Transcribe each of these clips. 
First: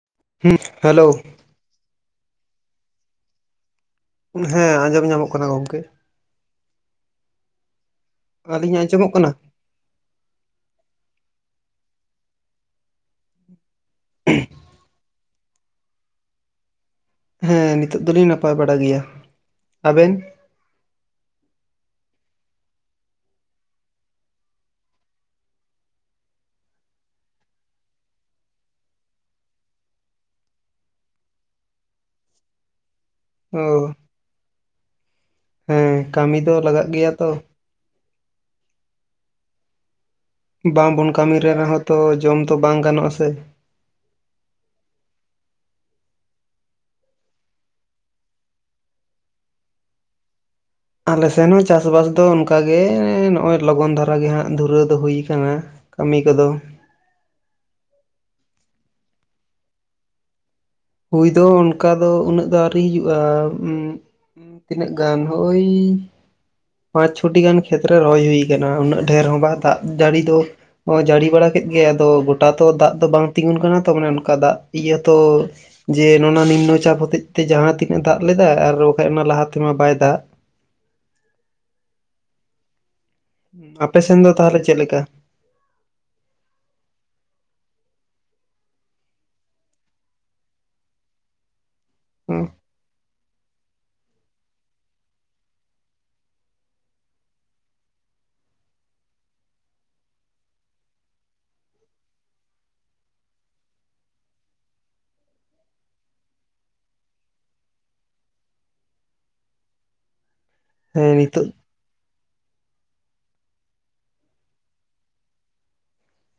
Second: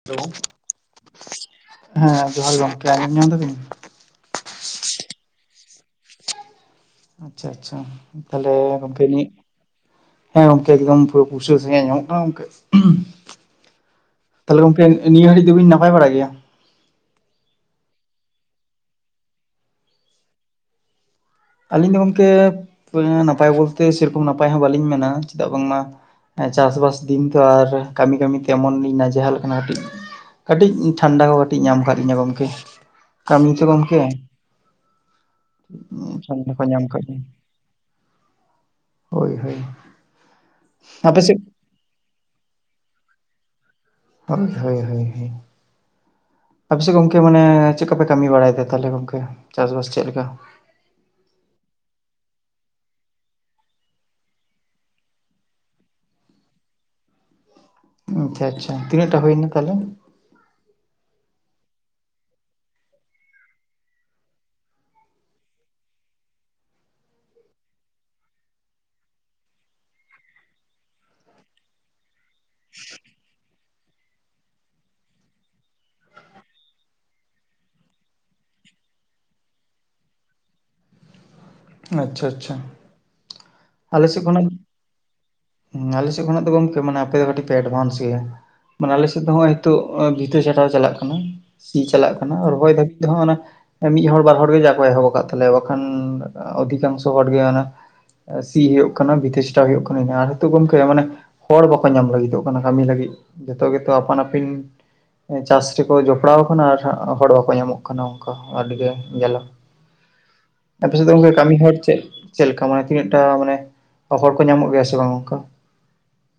[inaudible] ᱦᱩᱸᱜ ᱦᱮᱞᱳ᱾ ᱦᱮᱸ ᱡᱚᱦᱟᱨ ᱜᱚᱢᱠᱮ ᱟᱡᱚᱢ ᱧᱟᱢ ᱫᱟᱵᱤᱱ? ᱦᱮᱸ ᱟᱸᱡᱚᱢ ᱧᱟᱢᱚᱜ ᱠᱟᱱᱟ ᱜᱚᱢᱠᱮ᱾ ᱟᱪᱪᱷᱟ ᱟᱪᱪᱷᱟ ᱛᱟᱦᱞᱮ ᱟᱹᱞᱤᱧᱟᱜ ᱜᱳᱢᱠᱮ ᱟᱸᱡᱚᱢᱚᱜ ᱠᱟᱱᱟ ᱤᱧᱟᱹᱜ ᱦᱮᱸ ᱜᱚᱢᱠᱮ ᱮᱠᱫᱚᱢ ᱯᱩᱨᱟᱹ ᱯᱩᱥᱴᱟᱹᱣ ᱥᱟᱦᱤᱡ ᱟᱡᱚᱢᱚᱜ ᱠᱟᱱᱟ ᱜᱚᱢᱠᱮ᱾ ᱛᱟᱦᱞᱮ ᱜᱚᱝᱠᱮ ᱱᱤᱭᱟᱹ ᱜᱷᱟᱹᱲᱤᱡ ᱫᱚᱵᱤᱱ ᱱᱟᱯᱟᱭ ᱵᱟᱲᱟ ᱜᱮᱭᱟ? ᱦᱮᱸ ᱱᱤᱛᱚᱜ ᱫᱚᱞᱤᱧ ᱱᱟᱯᱟᱭ ᱵᱟᱲᱟ ᱜᱮᱭᱟ᱾ ᱟᱵᱮᱱ? ᱟᱹᱞᱤᱧ ᱫᱚ ᱜᱚᱢᱠᱮ ᱱᱟᱯᱟᱭ ᱵᱚᱞᱛᱮ ᱥᱮᱨᱚᱠᱚᱢ ᱱᱟᱯᱟᱭ ᱦᱚᱸ ᱵᱟᱹᱞᱤᱧ ᱢᱮᱱᱟ ᱪᱮᱫᱟᱜ ᱵᱟᱝᱢᱟ ᱪᱟᱥᱵᱟᱥ ᱫᱤᱱ ᱛᱚ ᱟᱨ ᱠᱟᱹᱢᱤ ᱠᱟᱹᱢᱤᱛᱮ ᱮᱢᱚᱱ ᱞᱤᱧ ᱱᱟᱡᱷᱟᱞ ᱟᱠᱟᱱᱟ ᱠᱟᱹᱴᱤᱡ ᱠᱟᱹᱴᱤᱡ ᱴᱷᱟᱱᱰᱟ ᱠᱚ ᱠᱟᱹᱴᱤᱡ ᱧᱟᱢ ᱟᱠᱟᱫ ᱞᱤᱧᱟ ᱜᱚᱢᱠᱮ᱾ ᱠᱟᱹᱢᱤ ᱚ ᱛᱚ ᱜᱚᱢᱠᱮ, ᱦᱮᱸ ᱠᱟᱹᱢᱤ ᱚᱱᱟ ᱫᱚ ᱠᱚ ᱧᱟᱢ ᱞᱟᱜᱟᱜ ᱠᱟᱜ ᱜᱮᱭᱟ ᱛᱚ ᱵᱤᱱᱟ? ᱦᱳᱭ ᱦᱳᱭ᱾ ᱵᱟᱝᱵᱚᱱ ᱟᱯᱮ ᱠᱟᱹᱢᱤ ᱥᱮᱫ ᱨᱮ ᱨᱮᱦᱚᱸ ᱛᱚ ᱡᱚᱢ ᱫᱚ ᱵᱟᱝ ᱜᱟᱱᱚᱜᱼᱟ ᱥᱮ᱾ ᱦᱳᱭ ᱦᱳᱭ ᱦᱳᱭ ᱟᱯᱮ ᱥᱮᱫ ᱜᱚᱝᱠᱮ ᱢᱟᱱᱮ ᱪᱮᱫ ᱠᱚ ᱯᱮ ᱠᱟᱹᱢᱤ ᱵᱟᱲᱟᱭᱮᱫᱟ ᱛᱟᱦᱚᱞᱮ ᱜᱚᱝᱠᱮ ᱪᱟᱥ ᱵᱟᱥ ᱪᱮᱫ ᱞᱮᱠᱟ? ᱟᱞᱮ ᱥᱮᱱ ᱦᱚᱸ ᱪᱟᱥᱵᱟᱥ ᱫᱚ ᱚᱱᱠᱟᱜᱮ ᱱᱚᱜᱼᱚᱭ ᱞᱚᱜᱚᱱ ᱫᱷᱟᱨᱟ ᱜᱮ ᱦᱟᱸᱜ ᱫᱷᱩᱨᱟᱹᱣ ᱫᱚ ᱦᱩᱭ ᱟᱠᱟᱱᱟ ᱾ ᱠᱟᱹᱢᱤ ᱠᱚᱫᱚ᱾ ᱟᱪᱪᱷᱟ ᱟᱪᱪᱷᱟ ᱛᱤᱱᱟᱹᱜ ᱴᱟ ᱦᱩᱭᱱᱟ ᱛᱟᱦᱟᱞᱮ? ᱦᱩᱭ ᱫᱚ ᱚᱱᱠᱟ ᱫᱚ ᱩᱱᱟᱹᱜ ᱫᱚ ᱟᱹᱣᱨᱤ ᱦᱩᱭᱩᱜ-ᱟ ᱾ ᱛᱤᱱᱟᱹᱜ ᱜᱟᱱ ᱦᱳᱭᱻ ᱯᱟᱸᱪ ᱪᱷᱚᱴᱤ ᱜᱟᱱ ᱠᱷᱮᱛ ᱨᱮ ᱨᱚᱦᱚᱭ ᱦᱩᱭ ᱠᱟᱱᱟ ᱩᱱᱟᱹᱜ ᱰᱷᱮᱨ ᱦᱚᱸ ᱵᱟᱝ ᱫᱟᱜ ᱡᱟᱹᱲᱤ ᱫᱚ ᱼᱼ ᱡᱟᱹᱲᱤ ᱵᱟᱲᱟ ᱠᱮᱫ ᱜᱮᱭᱟ ᱟᱫᱚ ᱜᱚᱴᱟ ᱛᱚ ᱫᱟᱜ ᱫᱚ ᱵᱟᱝ ᱛᱤᱸᱜᱩᱱ ᱠᱟᱱᱟ ᱛᱚ ᱢᱟᱱᱮ ᱚᱱᱠᱟ ᱫᱟᱜ ᱤᱭᱟᱹ ᱛᱚᱻ ᱡᱮ ᱱᱚᱣᱟ ᱱᱤᱢᱱᱚ ᱪᱟᱯ ᱦᱚᱛᱮᱡ ᱛᱮ ᱡᱟᱦᱟᱸ ᱛᱤᱱᱟᱹᱜ ᱮ ᱫᱟᱜ ᱞᱮᱫᱟ ᱟᱨ ᱵᱟᱠᱷᱟᱡ ᱚᱱᱟ ᱞᱟᱦᱟ ᱛᱮᱢᱟ ᱵᱟᱭ ᱫᱟᱜ ᱾ ᱟᱪᱪᱷᱟ ᱟᱪᱪᱷᱟ ᱾ ᱟᱯᱮ ᱥᱮᱱ ᱫᱚ ᱛᱟᱦᱚᱞᱮ ᱪᱮᱫ ᱞᱮᱠᱟ? ᱟᱞᱮ ᱥᱮᱫ ᱠᱷᱚᱱᱟᱜ ᱫᱚ ᱜᱚᱢᱠᱮ ᱢᱟᱱᱮ ᱟᱯᱮ ᱠᱟᱹᱴᱤᱡ ᱯᱮ ᱮᱰᱵᱷᱟᱱᱥ ᱜᱮᱭᱟ ᱾ ᱢᱟᱱᱮ ᱟᱞᱮ ᱥᱮᱫ ᱫᱚ ᱦᱚᱸᱜᱼᱚᱭ ᱦᱤᱛᱳᱜ ᱵᱷᱤᱛᱟᱹ ᱪᱷᱟᱴᱟᱣ ᱪᱟᱞᱟᱜ ᱠᱟᱱᱟ ᱾ ᱥᱤ ᱪᱟᱞᱟᱜ ᱠᱟᱱᱟ ᱨᱚᱦᱚᱭ ᱫᱷᱟᱹᱵᱤᱡ ᱛᱮᱦᱚ ᱚᱱᱮ ᱢᱤᱫ ᱦᱚᱲ ᱵᱟᱨ ᱦᱚᱲ ᱜᱮ ᱡᱟ ᱠᱚ ᱮᱦᱚᱵ ᱟᱠᱟᱫ ᱛᱟᱞᱮᱭᱟ ᱵᱟᱠᱷᱟᱱ ᱼᱼ ᱚᱫᱷᱤᱠᱟᱝᱥᱚ ᱦᱚᱲᱜᱮ ᱚᱱᱟ ᱥᱤ ᱦᱩᱭᱩᱜ ᱠᱟᱱᱟ ᱵᱷᱤᱛᱟᱹ ᱪᱷᱟᱴᱟᱣ ᱦᱩᱭᱩᱜ ᱠᱟᱱᱟ ᱟᱨᱦᱚ ᱛᱚ ᱜᱚᱝᱠᱮ ᱢᱟᱱᱮᱼᱼ ᱦᱚᱲ ᱵᱟᱠᱚ ᱧᱟᱢ ᱞᱟᱹᱜᱤᱫᱚᱜ ᱠᱟᱱᱟ ᱠᱟᱹᱢᱤ ᱞᱟᱹᱜᱤᱫ ᱡᱚᱛᱚ ᱜᱮᱛᱚ ᱟᱯᱟᱱ ᱟᱹᱯᱤᱱ ᱼᱼ ᱪᱟᱥ ᱨᱮᱠᱚ ᱡᱚᱯᱲᱟᱣ ᱟᱠᱟᱱᱟ ᱟᱨ ᱦᱚᱲ ᱵᱟᱠᱚ ᱧᱟᱢᱚᱜ ᱠᱟᱱᱟ ᱚᱱᱠᱟ ᱟᱹᱰᱤ ᱜᱮ ᱡᱟᱞᱟ ᱾ ᱟᱯᱮ ᱦᱮᱸ ᱥᱮᱫ ᱜᱚᱢᱠᱮ ᱱᱤᱛᱚᱜ ᱠᱟᱹᱢᱤ ᱦᱚᱲ ᱪᱮᱫ ᱪᱮᱫ ᱞᱮᱠᱟ ᱢᱟᱱᱮ ᱛᱤᱱᱟᱹᱜ ᱴᱟ ᱢᱟᱱᱮ ᱦᱚᱲ ᱠᱚ ᱧᱟᱢᱚᱜ ᱜᱮᱭᱟ ᱥᱮ ᱵᱟᱝ ᱚᱱᱠᱟ?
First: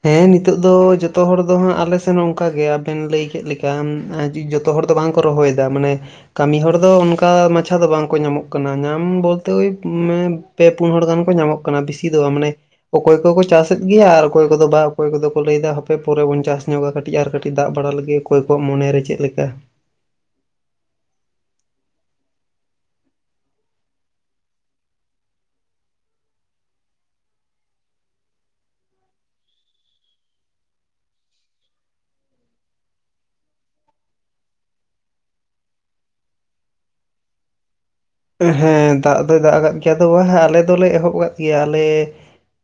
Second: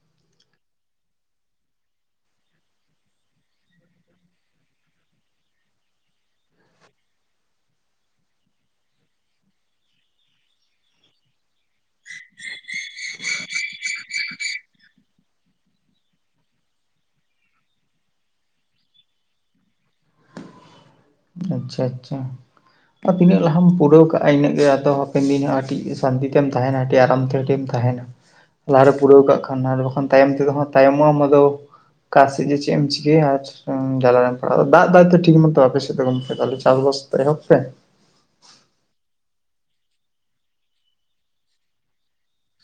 ᱦᱮᱸ ᱱᱤᱛᱚᱜ ᱫᱚ ᱡᱚᱛᱚ ᱦᱚᱲ ᱫᱚ ᱦᱟᱸᱜ ᱟᱞᱮ ᱥᱮᱱ ᱚᱱᱠᱟ ᱜᱮ ᱟᱵᱮᱱ ᱞᱟᱹᱭ ᱠᱮᱫ ᱞᱮᱠᱟ ᱾ ᱡᱚᱛᱚ ᱦᱚᱲ ᱫᱚ ᱵᱟᱝ ᱠᱚ ᱨᱚᱦᱚᱭᱮᱫᱟ ᱢᱟᱱᱮ ᱼᱼ ᱠᱟᱹᱢᱤ ᱦᱚᱲ ᱫᱚ ᱚᱱᱠᱟ ᱢᱟᱪᱷᱟ ᱫᱚ ᱵᱟᱝ ᱠᱚ ᱧᱟᱢᱚᱜ ᱠᱟᱱᱟ ᱾ ᱧᱟᱢ ᱵᱚᱞᱛᱮ ᱳᱭ ᱯᱮ ᱯᱩᱱ ᱦᱚᱲ ᱜᱟᱱ ᱠᱚ ᱧᱟᱢᱚᱜ ᱠᱟᱱᱟ ᱾ ᱠᱟᱱᱟ ᱵᱮᱥᱤ ᱫᱚ ᱢᱟᱱᱮ ᱚᱠᱚᱭ ᱠᱚᱠᱚ ᱪᱟᱥᱮᱫ ᱜᱮᱭᱟ ᱟᱨ ᱼᱼ ᱚᱠᱚᱭ ᱠᱚᱫᱚ ᱵᱟ ᱚᱠᱚᱭ ᱠᱚᱫᱚ ᱠᱚ ᱞᱟᱹᱭ ᱫᱟ ᱦᱟᱯᱮ ᱯᱚᱨᱮ ᱵᱚᱱ ᱪᱟᱥ ᱧᱚᱜᱟ ᱠᱟᱹᱴᱤᱡ ᱟᱨ ᱠᱟᱹᱴᱤᱡ ᱫᱟᱜ ᱵᱟᱲᱟ ᱞᱮᱜᱤ ᱚᱠᱚᱭ ᱠᱚᱣᱟᱜ ᱢᱚᱱᱮᱨᱮ ᱪᱮᱫ ᱞᱮᱠᱟ ᱾ ᱟᱪᱪᱷᱟ ᱟᱪᱪᱷᱟ ᱟᱨ ᱛᱤᱱᱟᱹᱜ ᱞᱟᱦᱟᱢ ᱯᱩᱨᱟᱹᱣ ᱠᱟᱜ-ᱟ ᱤᱱᱟᱹᱜ ᱜᱮ ᱟᱫᱚ ᱦᱟᱯᱮᱱ ᱫᱤᱱ ᱠᱟᱴᱤᱡ ᱥᱟᱱᱛᱤ ᱛᱮᱢ ᱛᱟᱦᱮᱱᱟ ᱟᱨᱟᱢ ᱛᱮᱢ ᱛᱟᱦᱮᱱᱟ ᱾ ᱛᱟᱦᱮᱱᱟ ᱞᱟᱦᱟᱨᱮ ᱯᱩᱨᱟᱹᱣ ᱠᱟᱜ ᱠᱷᱟᱱ ᱟᱨ ᱵᱟᱠᱷᱟᱱ ᱛᱟᱭᱚᱢ ᱛᱮᱫᱚ ᱦᱟᱸᱜ ᱛᱟᱭᱚᱢᱚᱜ ᱟᱢ ᱟᱫᱚ ᱾ ᱚᱠᱟ ᱥᱮᱫ ᱡᱮ ᱪᱮᱫ ᱮᱢ ᱪᱤᱠᱟᱹᱭᱟ ᱟᱨ ᱡᱟᱞᱟ ᱨᱮᱢ ᱯᱟᱲᱟᱜ-ᱟ, ᱫᱟᱜ ᱫᱟᱭ ᱛᱚ ᱴᱷᱤᱠ ᱢᱚᱛᱚ ᱟᱯᱮ ᱥᱮᱫ ᱫᱚ ᱜᱚᱢ ᱼᱼ ᱛᱟᱦᱞᱮ ᱪᱟᱥᱵᱟᱥ ᱛᱮ ᱮᱦᱚᱵ ᱯᱮ ᱾ ᱦᱮᱸ ᱫᱟᱜ ᱫᱚᱭ ᱫᱟᱜ ᱟᱠᱟᱜ ᱜᱮᱭᱟ ᱾ ᱟᱫᱚ ᱵᱟᱝ ᱟᱞᱮ ᱫᱚᱞᱮ ᱮᱦᱚᱵ ᱟᱠᱟᱫ ᱜᱮᱭᱟ ᱟᱞᱮ ᱼᱼ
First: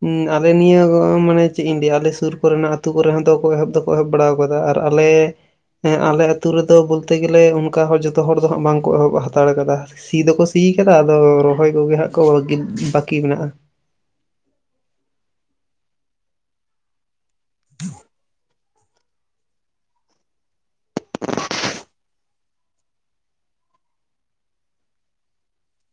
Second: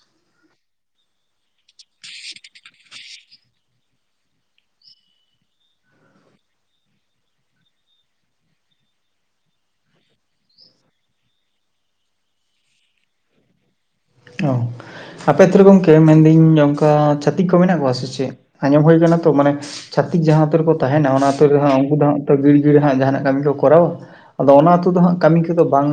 ᱦᱩᱸ ᱟᱞᱮ ᱱᱤᱭᱟᱹ ᱠᱚ ᱢᱟᱱᱮ ᱪᱮᱫ ᱤᱧ ᱞᱟᱹᱭᱟ ᱟᱞᱮ ᱥᱩᱨ ᱠᱚ ᱨᱮᱱᱟᱜ ᱟᱛᱳ ᱠᱚᱨᱮ ᱦᱚᱸ ᱫᱚᱠᱚ ᱮᱦᱚᱵ ᱫᱚᱼᱼ ᱠᱚ ᱮᱦᱚᱵ ᱵᱟᱲᱟ ᱟᱠᱟᱫᱟ ᱟᱨ ᱟᱞᱮ ᱼᱼ ᱦᱮᱸ ᱟᱞᱮ ᱟᱛᱳ ᱨᱮᱫᱚ ᱵᱚᱞᱛᱮ ᱜᱮᱞᱮ ᱚᱱᱠᱟ ᱡᱷᱚᱛᱚ ᱦᱚᱲ ᱫᱚ ᱦᱟᱸᱜ ᱵᱟᱝ ᱠᱚ ᱮᱦᱚᱵ ᱦᱟᱛᱟᱲ ᱠᱟᱫᱟ ᱾ ᱥᱤ ᱫᱚᱠᱚ ᱥᱤᱭ ᱠᱟᱫᱟ ᱟᱫᱚ ᱨᱚᱦᱚᱭ ᱠᱚᱜᱮ ᱦᱟᱸᱜ ᱠᱚ ᱵᱟᱹᱠᱤ ᱢᱮᱱᱟᱜ-ᱟ ᱾ ᱚᱸᱦ ᱟᱯᱮ ᱟᱛᱳ ᱨᱮ ᱜᱚᱢᱠᱮ ᱢᱮᱱᱫᱟᱹᱧ ᱚᱱᱠᱟ ᱪᱷᱟᱹᱛᱤᱠ ᱠᱚ ᱢᱮᱱᱟᱜ ᱠᱚᱣᱟ ᱥᱮ ᱪᱮᱫ? ᱟᱸᱡᱚᱢ ᱦᱩᱭ ᱠᱟᱱᱟ ᱛᱚ ᱢᱟᱱᱮ ᱼᱼ ᱪᱷᱟᱹᱛᱤᱠ ᱡᱟᱦᱟᱸ ᱟᱛᱳ ᱨᱮᱠᱚ ᱛᱟᱦᱮᱱᱟ ᱚᱱᱟ ᱟᱛᱳ ᱨᱮᱦᱚᱸ ᱩᱱᱠᱩ ᱫᱚ ᱦᱟᱸᱜ ᱜᱷᱤᱲ ᱜᱷᱤᱲ ᱦᱟᱸᱜ ᱡᱟᱦᱟᱱᱟᱜ ᱠᱟᱹᱢᱤ ᱠᱚᱨᱟᱣᱟ ᱾ ᱟᱫᱚ ᱚᱱᱟ ᱟᱹᱛᱩ ᱫᱚ ᱦᱟᱸᱜ ᱠᱟᱹᱢᱤ ᱠᱚᱫᱚ ᱵᱟᱝ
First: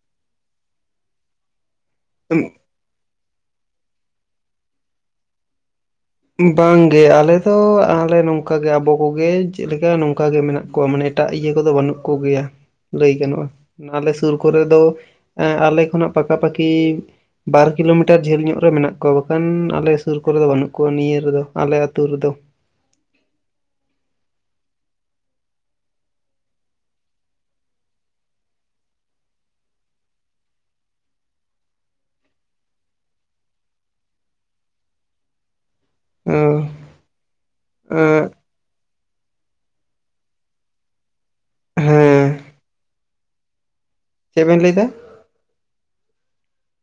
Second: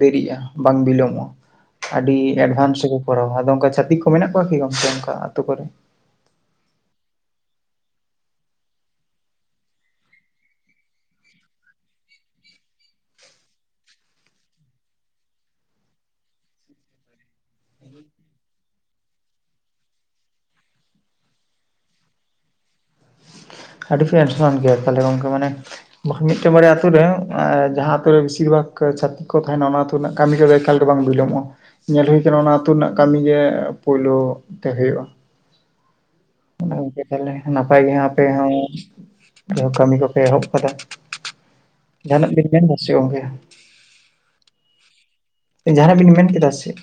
ᱰᱮᱨᱤᱜ-ᱟ ᱵᱟᱝ ᱵᱤᱞᱚᱢᱚᱜᱼᱟ ᱾ ᱟᱹᱰᱤ ᱮᱰᱵᱷᱟᱱᱥ ᱨᱮᱠᱚ ᱠᱚᱨᱟᱣᱟ, ᱟᱫᱚ ᱚᱱᱠᱟ ᱪᱷᱟᱛᱤᱠ ᱠᱚ ᱢᱮᱱᱟᱜ ᱠᱚᱣᱟ ᱠᱤ ᱜᱚᱢᱠᱮ ᱚᱱᱠᱟ ᱟᱛᱳ ᱠᱚᱨᱮ? ᱵᱟᱝ ᱜᱮ ᱟᱞᱮ ᱫᱚ ᱟᱞᱮ ᱱᱚᱝᱠᱟ ᱜᱮ ᱟᱵᱚ ᱠᱚᱜᱮ ᱪᱮᱫ ᱞᱮᱠᱟ ᱱᱚᱝᱠᱟ ᱜᱮ ᱢᱮᱱᱟᱜ ᱠᱚᱣᱟ ᱢᱟᱱᱮ ᱼᱼ ᱮᱴᱟᱜ ᱤᱭᱟᱹ ᱠᱚᱫᱚ ᱵᱟᱹᱱᱩᱜ ᱠᱚ ᱜᱮᱭᱟ ᱾ ᱞᱟᱹᱭ ᱜᱟᱱᱚᱜ-ᱟ ᱟᱞᱮ ᱥᱩᱨ ᱠᱚᱨᱮ ᱫᱚ ᱼᱼ ᱟᱞᱮ ᱠᱷᱚᱱᱟᱜ ᱯᱟᱠᱟ ᱯᱟᱠᱤ ᱼᱼ ᱵᱟᱨ ᱠᱤᱞᱳᱢᱤᱴᱟᱨ ᱡᱷᱟᱹᱞ ᱧᱚᱜ ᱨᱮ ᱢᱮᱱᱟᱜ ᱠᱚᱣᱟ ᱵᱟᱠᱷᱟᱱ ᱟᱞᱮ ᱥᱩᱨ ᱠᱚᱨᱮ ᱫᱚ ᱵᱟᱹᱱᱩᱜ ᱼᱼ ᱠᱚ ᱱᱤᱭᱟᱹ ᱨᱮᱫᱚ ᱟᱞᱮ ᱟᱹᱛᱩ ᱨᱮᱫᱚ ᱾ ᱟᱹᱰᱤ ᱯᱮ ᱮᱰᱵᱷᱟᱱᱥ ᱜᱮᱭᱟ ᱛᱟᱦᱚᱞᱮ ᱜᱚᱢᱠᱮ ᱢᱟᱱᱮ ᱼᱼ ᱵᱟᱠᱷᱟᱱ ᱢᱤᱫᱴᱮᱱ ᱵᱟᱨᱭᱟ ᱟᱛᱳ ᱨᱮ ᱡᱟᱦᱟᱸ ᱟᱛᱩ ᱨᱮ ᱵᱤᱥᱤᱨ ᱵᱷᱟᱜᱽ ᱪᱷᱟᱛᱤᱠᱼᱼ ᱠᱚ ᱛᱟᱦᱮᱱᱟ ᱚᱱᱟ ᱨᱮᱱᱟᱜ ᱠᱟᱹᱢᱤ ᱠᱚᱫᱚ ᱮᱠᱟᱞ ᱫᱚ ᱵᱟᱝ ᱵᱤᱞᱚᱢᱚᱜ-ᱟ ᱾ ᱧᱮᱞ ᱦᱩᱭ ᱠᱟᱱᱟ ᱚᱱᱟ ᱟᱹᱛᱩ ᱨᱮᱱᱟᱜ ᱠᱟᱹᱢᱤ ᱜᱮ ᱯᱳᱭᱞᱳ ᱛᱮ ᱦᱳᱭᱳᱜ-ᱟ ᱾ ᱚ ᱚᱱᱟ ᱜᱚᱢᱠᱮ ᱛᱟᱦᱚᱞᱮ ᱱᱟᱯᱟᱭ ᱜᱮ ᱚ ᱟᱯᱮ ᱦᱚᱸ ᱠᱟᱹᱢᱤ ᱠᱚᱯᱮ ᱮᱦᱚᱵ ᱠᱟᱫᱟ ᱾ ᱡᱟᱦᱟᱱᱟᱜ ᱦᱮᱸ ᱵᱤᱱ ᱢᱮᱱᱫᱟ ᱥᱮ ᱜᱚᱢᱠᱮ? ᱪᱮᱫ ᱵᱮᱱ ᱞᱟᱹᱭ ᱫᱟ? ᱡᱟᱦᱟᱱᱟᱜ ᱵᱮᱱ ᱢᱮᱱ ᱠᱮᱫᱟ ᱥᱮ?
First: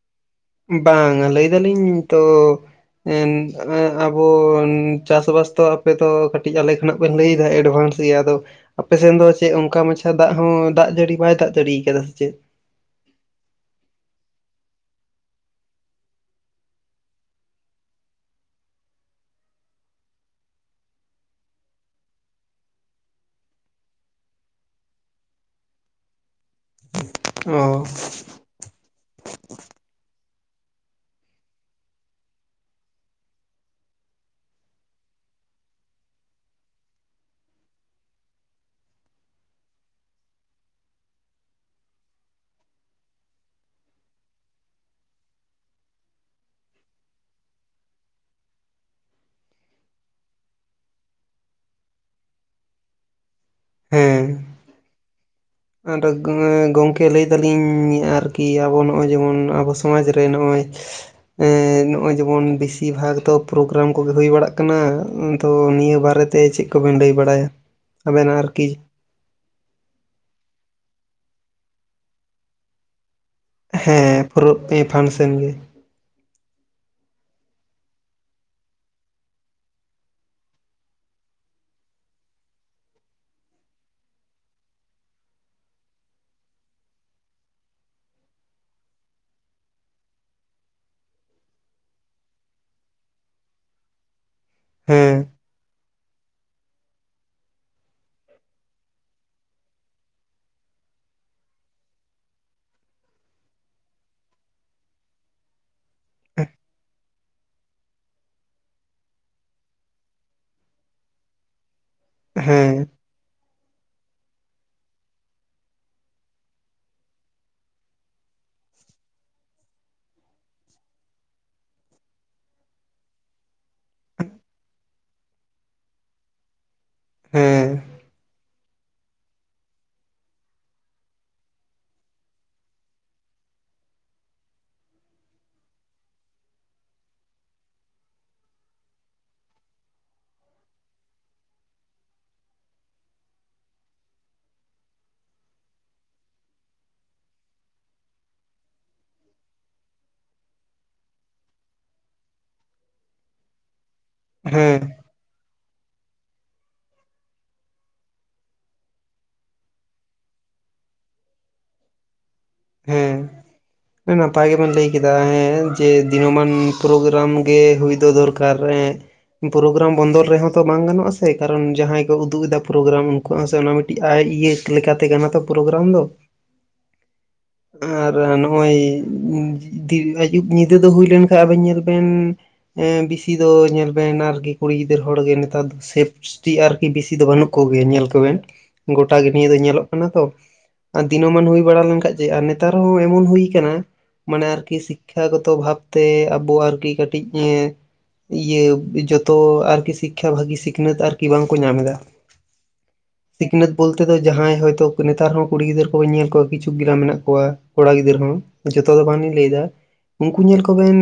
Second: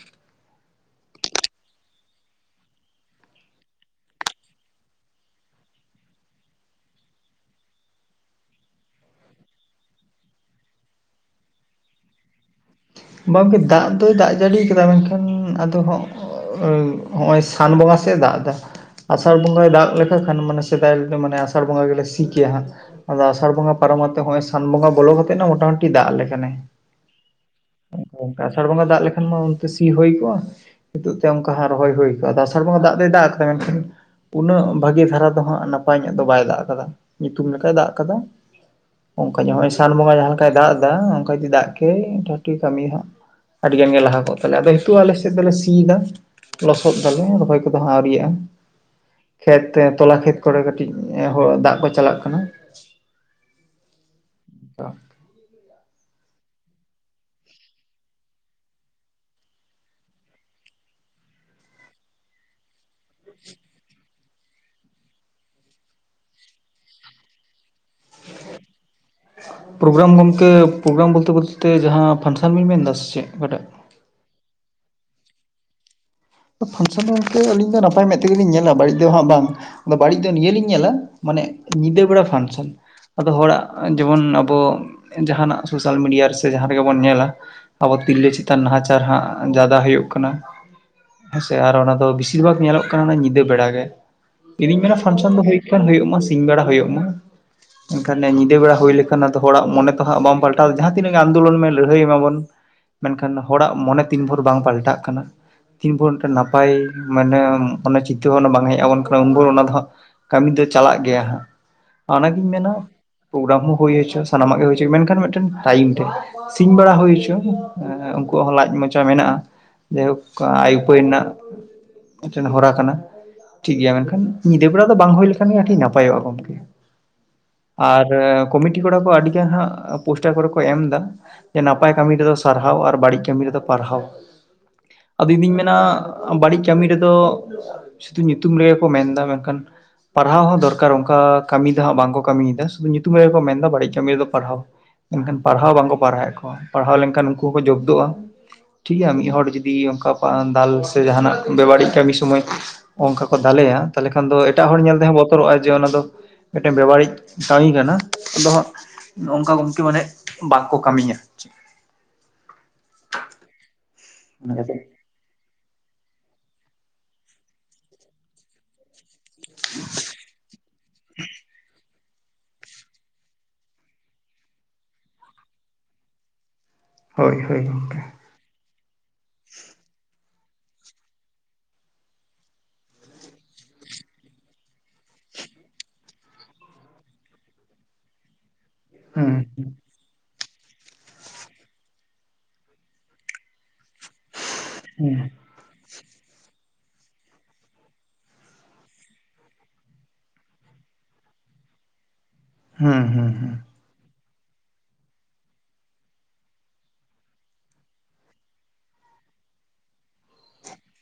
ᱵᱟᱝ ᱟᱸ ᱞᱟᱹᱭ ᱫᱟᱞᱤᱧ ᱛᱚ ᱮ ᱟᱵᱚ ᱪᱟᱥᱵᱟᱥ ᱫᱚ ᱟᱯᱮ ᱫᱚ ᱠᱟᱹᱴᱤᱡ ᱟᱞᱮ ᱠᱷᱚᱱᱟᱜ ᱵᱮᱱ ᱞᱟᱹᱭ ᱮᱫᱟ ᱮᱰᱵᱷᱟᱱᱥ ᱟᱫᱚ ᱟᱯᱮ ᱥᱮᱱ ᱫᱚ ᱪᱮᱫ ᱚᱱᱠᱟ ᱢᱟᱪᱷᱟ ᱫᱟᱜ ᱦᱚᱸ ᱫᱟᱜ ᱡᱟᱹᱲᱤ ᱵᱟᱭ ᱫᱟᱜ ᱡᱟᱲᱤᱭ ᱠᱟᱫᱟ ᱥᱮ ᱪᱮᱫ? ᱵᱟᱝᱠᱮ ᱫᱟᱜ ᱫᱚᱭ ᱫᱟᱜ ᱡᱟᱹᱲᱤ ᱠᱟᱫᱟ ᱢᱮᱱᱠᱷᱟᱱ ᱟᱫᱚ ᱦᱚᱸᱜ ᱦᱚᱸᱜᱼᱚᱭ ᱥᱟᱱ ᱵᱚᱸᱜᱟᱭ ᱫᱟᱜ ᱮᱫᱟ ᱟᱥᱟᱲ ᱵᱚᱸᱜᱟᱭ ᱫᱟᱜ ᱞᱮᱠᱷᱟᱱ ᱠᱷᱟᱱ ᱢᱟᱱᱮ ᱥᱮᱫᱟᱭ ᱢᱟᱱᱮ ᱟᱥᱟᱲ ᱵᱚᱸᱜᱟ ᱜᱮᱞᱮ ᱥᱤ ᱠᱮᱭᱟ᱾ ᱟᱫᱚ ᱟᱥᱟᱲ ᱵᱚᱸᱜᱟ ᱯᱟᱨᱚᱢᱟ ᱠᱟᱛᱮ ᱱᱚᱜ ᱚᱚᱭ ᱥᱟᱱ ᱵᱚᱸᱜᱟ ᱵᱚᱞᱚ ᱠᱟᱛᱮᱜ ᱢᱚᱴᱟᱢᱩᱴᱤ ᱫᱟᱜ ᱟᱞᱮ ᱠᱟᱱᱟᱭ ᱚ ᱟᱥᱟᱲ ᱵᱚᱸᱜᱟ ᱫᱟᱜ ᱞᱮᱠᱷᱟᱱ ᱢᱟ ᱚᱱᱛᱮ ᱥᱤ ᱦᱩᱭ ᱠᱚᱜᱼᱟ ᱱᱤᱛᱳᱜ ᱛᱮ ᱚᱱᱠᱟ ᱦᱜ ᱨᱚᱦᱚᱭ ᱦᱩᱭ ᱠᱚᱜᱼᱟ ᱟᱥᱟᱲ ᱵᱚᱸᱜᱟ ᱫᱟᱜ ᱫᱚᱭ ᱫᱟᱜ ᱠᱟᱫᱟ ᱢᱮᱱᱠᱷᱟᱱ ᱩᱱᱟᱹᱜ ᱵᱷᱟᱜᱤ ᱫᱷᱟᱨᱟ ᱫᱚ ᱦᱟᱜ ᱱᱟᱯᱟᱭ ᱧᱚᱜ ᱫᱚ ᱵᱟᱭ ᱫᱟᱜ ᱟᱠᱟᱫᱟ ᱧᱩᱛᱩᱢ ᱞᱮᱠᱟᱭ ᱫᱟᱜ ᱟᱠᱟᱫᱟ᱾ ᱚᱱᱠᱟᱮ ᱱᱚᱜᱼᱚᱭ ᱥᱟᱱ ᱵᱚᱸᱜᱟ ᱡᱟᱦᱟᱸ ᱞᱮᱠᱟᱭ ᱫᱟᱜ ᱮᱫᱟ ᱚᱱᱠᱟ ᱡᱩᱫᱤ ᱫᱟᱜ ᱠᱮᱭᱟᱭ ᱠᱟᱹᱢᱤ ᱦᱟᱸᱜ ᱾ ᱟᱹᱰᱤ ᱜᱟᱱ ᱜᱮ ᱞᱟᱦᱟ ᱠᱚᱜ ᱛᱟᱞᱮ ᱟᱫᱚ ᱱᱤᱛᱚᱜ ᱟᱞᱮ ᱥᱮᱫ ᱫᱚᱞᱮ ᱥᱤᱭᱮᱫᱟ ᱾ ᱞᱚᱥᱚᱫ ᱫᱟᱞᱮ ᱨᱚᱦᱚᱭ ᱠᱚᱫᱚ ᱟᱣᱨᱤᱭᱟᱜ-ᱟ ᱾ ᱠᱷᱮᱛ ᱛᱚᱞᱟ ᱠᱷᱮᱛ ᱠᱚᱨᱮ ᱠᱟᱹᱴᱤᱡ ᱫᱟᱜ ᱠᱚ ᱪᱟᱞᱟᱜ ᱠᱟᱱᱟ᱾ ᱦᱮᱸ ᱛᱚ ᱟᱫᱚ ᱜᱚᱢᱠᱮ ᱞᱟᱹᱭ ᱫᱟᱞᱤᱧ ᱟᱨᱠᱤ ᱟᱵᱚ ᱱᱚᱜᱼᱚᱭ ᱡᱮᱢᱚᱱ ᱟᱵᱚ ᱥᱚᱢᱟᱡᱽ ᱨᱮ ᱱᱚᱜᱼᱚᱸᱚᱭ ᱱᱚᱜᱼᱚᱭ ᱡᱮᱢᱚᱱ ᱵᱮᱥᱤᱨ ᱵᱷᱟᱜᱽ ᱫᱚ ᱯᱨᱳᱜᱨᱟᱢ ᱠᱚᱜᱮ ᱾ ᱦᱩᱭ ᱵᱟᱲᱟᱜ ᱠᱟᱱᱟ ᱛᱚ ᱱᱤᱭᱟᱹ ᱵᱟᱨᱮᱛᱮ ᱪᱮᱫ ᱠᱚᱵᱮᱱ ᱞᱟᱹᱭ ᱵᱟᱲᱟᱭᱟ ᱟᱵᱮᱱᱟᱜ ᱟᱨᱠᱤ? ᱯᱨᱳᱜᱨᱟᱢ ᱜᱚᱢᱠᱮ ᱯᱨᱳᱜᱨᱟᱢ ᱵᱚᱞᱛᱮ ᱡᱟᱦᱟᱸ ᱯᱷᱟᱱᱥᱮᱱ ᱵᱮᱱ ᱢᱮᱱ ᱮᱫᱟ ᱥᱮ ᱪᱮᱫ ᱚᱠᱟᱴᱟᱜ? ᱦᱮᱸ ᱯᱩᱨᱟ ᱯᱷᱟᱱᱥᱮᱱ ᱜᱮ᱾ ᱯᱷᱟᱱᱥᱚᱱ ᱵᱚᱞᱛᱮ ᱟᱹᱞᱤᱧ ᱫᱚ ᱱᱟᱯᱟᱭ ᱢᱮᱫ ᱛᱮᱜᱮᱞᱤᱧ ᱧᱮᱞᱟ ᱵᱟᱹᱲᱤᱡ ᱫᱚ ᱦᱟᱸᱜ ᱵᱟᱝ᱾ ᱟᱫᱚ ᱵᱟᱹᱲᱤᱡ ᱫᱚ ᱱᱤᱭᱟᱹ ᱞᱤᱧ ᱧᱮᱞᱟ ᱢᱟᱱᱮ ᱧᱤᱫᱟᱹ ᱵᱮᱲᱟ ᱯᱷᱟᱱᱥᱮᱱ᱾ ᱟᱫᱚ ᱦᱚᱲᱟᱜ ᱡᱮᱢᱚᱱ ᱟᱵᱚ ᱡᱟᱦᱟᱱᱟᱜ ᱥᱳᱥᱟᱞ ᱢᱤᱰᱤᱭᱟ ᱨᱮ ᱥᱮ ᱡᱟᱦᱟᱸ ᱨᱮᱜᱮ ᱵᱚᱱ ᱧᱮᱞᱟ᱾ ᱟᱵᱚ ᱛᱤᱨᱞᱟᱹ ᱪᱮᱛᱟᱱ ᱱᱟᱦᱟᱪᱟᱨ ᱦᱟᱜ ᱡᱟᱫᱟ ᱦᱩᱭᱩᱜ ᱠᱟᱱᱟ᱾ ᱦᱮᱸᱥᱮ ᱟᱨ ᱚᱱᱟ ᱫᱚ ᱵᱮᱥᱤᱨ ᱵᱷᱟᱜᱽ ᱧᱮᱞᱚᱜ ᱠᱟᱱᱟ ᱧᱤᱫᱟᱹ ᱵᱮᱲᱟ ᱜᱮ᱾ ᱤᱧ ᱫᱩᱧ ᱢᱮᱱᱟ ᱦᱮᱸ ᱯᱷᱟᱱᱥᱚᱱ ᱫᱚ ᱦᱳᱭᱳᱜ ᱢᱟ ᱥᱤᱧ ᱵᱮᱲᱟ ᱦᱳᱭᱳᱜ ᱢᱟ ᱾ ᱢᱮᱱᱱᱠᱷᱟᱱ ᱧᱤᱫᱟᱹ ᱵᱮᱲᱟ ᱦᱩᱭ ᱞᱮᱠᱷᱟᱱ ᱦᱚᱲᱟᱜ ᱢᱚᱱᱮ ᱛᱚᱦᱟᱸᱜ ᱵᱟᱢ ᱯᱟᱞᱴᱟᱣᱫᱟ ᱡᱟᱦᱟᱸ ᱛᱤᱱᱟᱹᱜ ᱜᱮ ᱟᱱᱫᱳᱞᱚᱱ ᱢᱮ ᱞᱟᱹᱲᱦᱟᱹᱭ ᱢᱟᱵᱚᱱ᱾ ᱢᱮᱱᱠᱷᱟᱱ ᱦᱚᱲᱟᱜ ᱢᱚᱱᱮ ᱛᱤᱱ ᱵᱷᱳᱨ ᱵᱟᱝ ᱯᱟᱞᱴᱟᱜ ᱠᱟᱱᱟ᱾ ᱫᱤᱱ ᱵᱷᱳ ᱢᱤᱫᱴᱮᱱ ᱱᱟᱯᱟᱭ ᱢᱟᱱᱮ ᱪᱤᱱᱛᱟᱹ ᱵᱷᱟᱱᱟ ᱵᱟᱝ ᱦᱮᱡ ᱟᱵᱚᱱ ᱠᱟᱱᱟ ᱩᱱ ᱵᱷᱳ ᱚᱱᱟ ᱫᱚ ᱦᱟᱸᱜ ᱠᱟᱹᱢᱤ ᱫᱚ ᱪᱟᱞᱟᱜ ᱜᱮᱭᱟ ᱦᱟᱸᱜ ᱚᱱᱟᱜᱤᱧ ᱢᱮᱱᱟ᱾ ᱦᱮᱸ ᱯᱨᱳᱜᱨᱟᱢ ᱦᱚᱸ ᱦᱩᱭᱳ ᱦᱚᱪᱚ ᱥᱟᱱᱟᱢᱟᱜ ᱜᱮ ᱦᱩᱭᱪᱚᱼᱟ ᱢᱮᱱᱠᱷᱟᱱ ᱢᱤᱫᱴᱮᱱ ᱴᱟᱭᱤᱢ ᱨᱮ ᱾ ᱥᱤᱧ ᱵᱟᱲᱟ ᱦᱩᱭ ᱦᱚᱪᱚ ᱩᱱᱠᱩᱣᱟᱜ ᱦᱚᱸ ᱞᱟᱡ ᱢᱚᱪᱟ ᱢᱮᱱᱟᱜᱼᱟ ᱡᱟᱭᱦᱳᱠ ᱾ ᱠᱟ ᱟᱭ ᱩᱯᱟᱹᱭ ᱨᱮᱱᱟᱜ ᱢᱤᱫᱴᱮᱱ ᱦᱚᱨᱟ ᱠᱟᱱᱟ ᱴᱷᱤᱠ ᱜᱮᱭᱟ ᱢᱮᱱᱠᱷᱟᱱ ᱧᱤᱫᱟᱹ ᱵᱮᱲᱟ ᱫᱚ ᱵᱟᱝ ᱦᱩᱭ ᱞᱮᱠᱷᱟᱱ ᱜᱮ ᱟᱹᱰᱤ ᱱᱟᱯᱟᱭᱚᱜᱼᱟ ᱜᱚᱝᱠᱮ᱾ ᱦᱮᱸ ᱟᱨ ᱠᱚᱢᱤᱴᱤ ᱠᱚᱲᱟ ᱠᱚ ᱟᱹᱰᱤᱜᱟᱱ ᱦᱟᱸᱜ ᱯᱳᱥᱴᱟᱨ ᱠᱚᱨᱮ ᱠᱚ ᱮᱢ ᱮᱫᱟ ᱾ ᱡᱮ ᱱᱟᱯᱟᱭ ᱠᱟᱹᱢᱤ ᱨᱮᱫᱚ ᱥᱟᱨᱦᱟᱣ ᱟᱨ ᱵᱟᱹᱲᱤᱡ ᱠᱟᱹᱢᱤ ᱨᱮᱫᱚ ᱯᱟᱨᱦᱟᱣ ᱾ ᱟᱫᱚ ᱤᱧ ᱫᱩᱧ ᱢᱮᱱᱟ ᱵᱟᱹᱲᱤᱡ ᱠᱟᱹᱢᱤ ᱨᱮᱫᱚ ᱥᱩᱫᱩ ᱧᱩᱛᱩᱢ ᱨᱮᱜᱮ ᱠᱚ ᱢᱮᱱ ᱮᱫᱟ ᱢᱮᱱᱠᱷᱟᱱ ᱾ ᱯᱟᱲᱦᱟᱣ ᱦᱚᱸ ᱫᱚᱨᱠᱟᱨ ᱚᱱᱠᱟ ᱠᱟᱹᱢᱤ ᱫᱚ ᱦᱟᱸᱜ ᱵᱟᱝᱠᱚ ᱠᱟᱹᱢᱤᱭᱮᱫᱟ ᱥᱩᱫᱩ ᱧᱩᱛᱩᱢ ᱨᱮᱠᱚ ᱢᱮᱱᱫᱟ ᱵᱟᱹᱲᱤᱡ ᱠᱟᱹᱢᱤ ᱨᱮᱫᱚ ᱯᱟᱨᱦᱟᱣ ᱾ ᱢᱮᱱᱠᱷᱟᱱ ᱯᱟᱲᱦᱟᱣ ᱵᱟᱝᱠᱚ ᱯᱟᱲᱦᱟᱣᱮᱫ ᱠᱚᱣᱟ ᱯᱟᱲᱦᱟᱣ ᱞᱮᱱᱠᱷᱟᱱ ᱩᱱᱠᱩ ᱦᱚᱸᱠᱚ ᱡᱚᱵᱫᱚᱜᱼᱟ ᱾ ᱴᱷᱤᱠ ᱜᱮᱭᱟ ᱢᱤᱫ ᱦᱚᱲ ᱡᱩᱫᱤ ᱚᱱᱠᱟ ᱠᱟ ᱫᱟᱞ ᱥᱮ ᱡᱟᱦᱟᱱᱟᱜ ᱵᱮ-ᱵᱟᱹᱲᱤᱡ ᱠᱟᱹᱢᱤ ᱥᱳᱢᱚᱭ ᱚᱱᱠᱟ ᱠᱚ ᱫᱟᱞᱮᱭᱟ? ᱛᱟᱦᱚᱞᱮ ᱠᱷᱟᱱ ᱫᱚ ᱮᱴᱟᱜ ᱦᱚᱲ ᱦᱮᱸ ᱧᱮᱞ ᱛᱮᱦᱚᱸ ᱠᱚ ᱵᱚᱛᱚᱨᱚᱜᱼᱟ ᱡᱮ ᱚᱱᱟ ᱫᱚ ᱢᱤᱫᱴᱮᱱ ᱵᱮᱵᱟᱹᱲᱤᱡ ᱠᱟᱹᱢᱤ ᱠᱟᱱᱟ ᱟᱫᱚ ᱦᱟᱸᱜ! ᱱᱚ ᱱᱚᱝᱠᱟ ᱜᱚᱝᱠᱮ ᱢᱟᱱᱮ ᱵᱟᱝᱠᱚ ᱠᱟᱹᱢᱤᱭᱟ ᱾ ᱱᱟᱯᱟᱭ ᱚᱱᱟ ᱜᱮ ᱵᱚᱱ ᱠᱷᱟᱹᱛᱤᱨ ᱞᱟᱹᱭ ᱠᱮᱫ ᱦᱮᱸ ᱡᱮ ᱫᱤᱱᱚᱢᱟᱱ ᱯᱨᱳᱜᱨᱟᱢ ᱜᱮ ᱦᱩᱭ ᱫᱚ ᱫᱚᱨᱠᱟᱨ ᱦᱮᱸ! ᱯᱨᱳᱜᱨᱟᱢ ᱵᱚᱱᱫᱚ ᱨᱮᱦᱚᱸ ᱛᱚ ᱵᱟᱝ ᱜᱟᱱᱚᱜ-ᱟ ᱥᱮ ᱠᱟᱨᱚᱱ ᱡᱟᱦᱟᱸᱭ ᱠᱚ ᱩᱫᱩᱜ ᱮᱫᱟ᱾ ᱯᱨᱳᱜᱨᱟᱢ ᱩᱱᱠᱩ ᱦᱟᱜ ᱥᱮ ᱚᱱᱟ ᱢᱤᱫᱴᱤᱡ ᱟᱭ ᱤᱭᱟᱹ ᱞᱮᱠᱟᱛᱮ ᱠᱟᱱᱟ ᱛᱚ ᱯᱨᱳᱜᱨᱟᱢ ᱫᱚ᱾ ᱦᱳᱭ ᱦᱳᱭ ᱟᱨ ᱜᱚᱢᱠᱮ [unintelligible] ᱱᱚᱜᱼᱚᱭ ᱫᱤ ᱟᱹᱭᱩᱵ ᱧᱤᱫᱟᱹ ᱫᱚ ᱦᱩᱭ ᱞᱮᱱᱠᱷᱟᱱ ᱟᱵᱮᱱ ᱧᱮᱞ ᱵᱮᱱ ᱵᱮᱥᱤ ᱫᱚ ᱧᱮᱞ ᱵᱮᱱ ᱟᱨᱠᱤ ᱠᱩᱲᱤ ᱜᱤᱫᱟᱹᱨ ᱦᱚᱲ ᱱᱮᱛᱟᱨ ᱫᱚ ᱥᱮᱯᱷ ᱥᱚᱛᱤ ᱟᱨᱠᱤ ᱵᱤᱥᱤ ᱫᱚ ᱵᱟᱹᱱᱩᱜ ᱠᱚᱜᱮᱭᱟ ᱧᱮᱞ ᱠᱚᱵᱮᱱ᱾ ᱜᱚᱴᱟ ᱜᱮ ᱦᱩᱸ ᱱᱤᱭᱟᱹ ᱫᱚ ᱧᱮᱞᱚᱜ ᱠᱟᱱᱟ ᱛᱚ ᱟᱨ ᱫᱤᱱᱢᱟᱱ ᱦᱩᱭ ᱵᱟᱲᱟ ᱞᱮᱱᱠᱷᱟᱡ ᱡᱮ ᱟᱨ ᱱᱮᱛᱟᱨ ᱦᱚᱸ ᱮᱢᱟᱱ ᱦᱩᱭ ᱠᱟᱱᱟ ᱢᱟᱱᱮ ᱟᱨᱠᱤ ᱦᱩᱸ ᱥᱤᱠᱠᱷᱟ ᱜᱚᱛᱚ ᱵᱷᱟᱵ ᱛᱮ ᱟᱵᱚ ᱟᱨᱠᱤ ᱠᱟᱹᱴᱤᱡ ᱮᱸ ᱤᱭᱟᱹ ᱡᱚᱛᱚ ᱟᱨᱠᱤ ᱥᱤᱠᱠᱷᱟ ᱵᱷᱟᱹᱜᱤ ᱥᱤᱠᱷᱱᱟᱹᱛ ᱟᱨᱠᱤ ᱵᱟᱝᱠᱚ ᱧᱟᱢ ᱮᱫᱟ᱾ ᱦᱩᱸ ᱦᱩᱸ ᱦᱩᱸ ᱵᱳᱞ ᱛᱮ ᱫᱚ ᱡᱟᱦᱟᱸᱭ ᱦᱚᱭᱛᱚ ᱱᱮᱛᱟᱨ ᱦᱚᱸ ᱠᱩᱲᱤ ᱜᱤᱫᱟᱹᱨ ᱠᱚ ᱧᱮᱞ ᱠᱚᱣᱟ ᱠᱤᱪᱷᱩ ᱜᱤᱞᱟ ᱢᱮᱱᱟᱜ ᱠᱚᱣᱟ ᱠᱚᱲᱟ ᱜᱤᱫᱽᱟᱹᱨ ᱦᱚᱸ᱾ ᱡᱚᱛᱚ ᱫᱚ ᱵᱟᱝᱞᱤᱧ ᱞᱟᱹᱭᱮᱫᱟ ᱩᱱᱠᱩ ᱧᱮᱞ ᱠᱚᱵᱮᱱ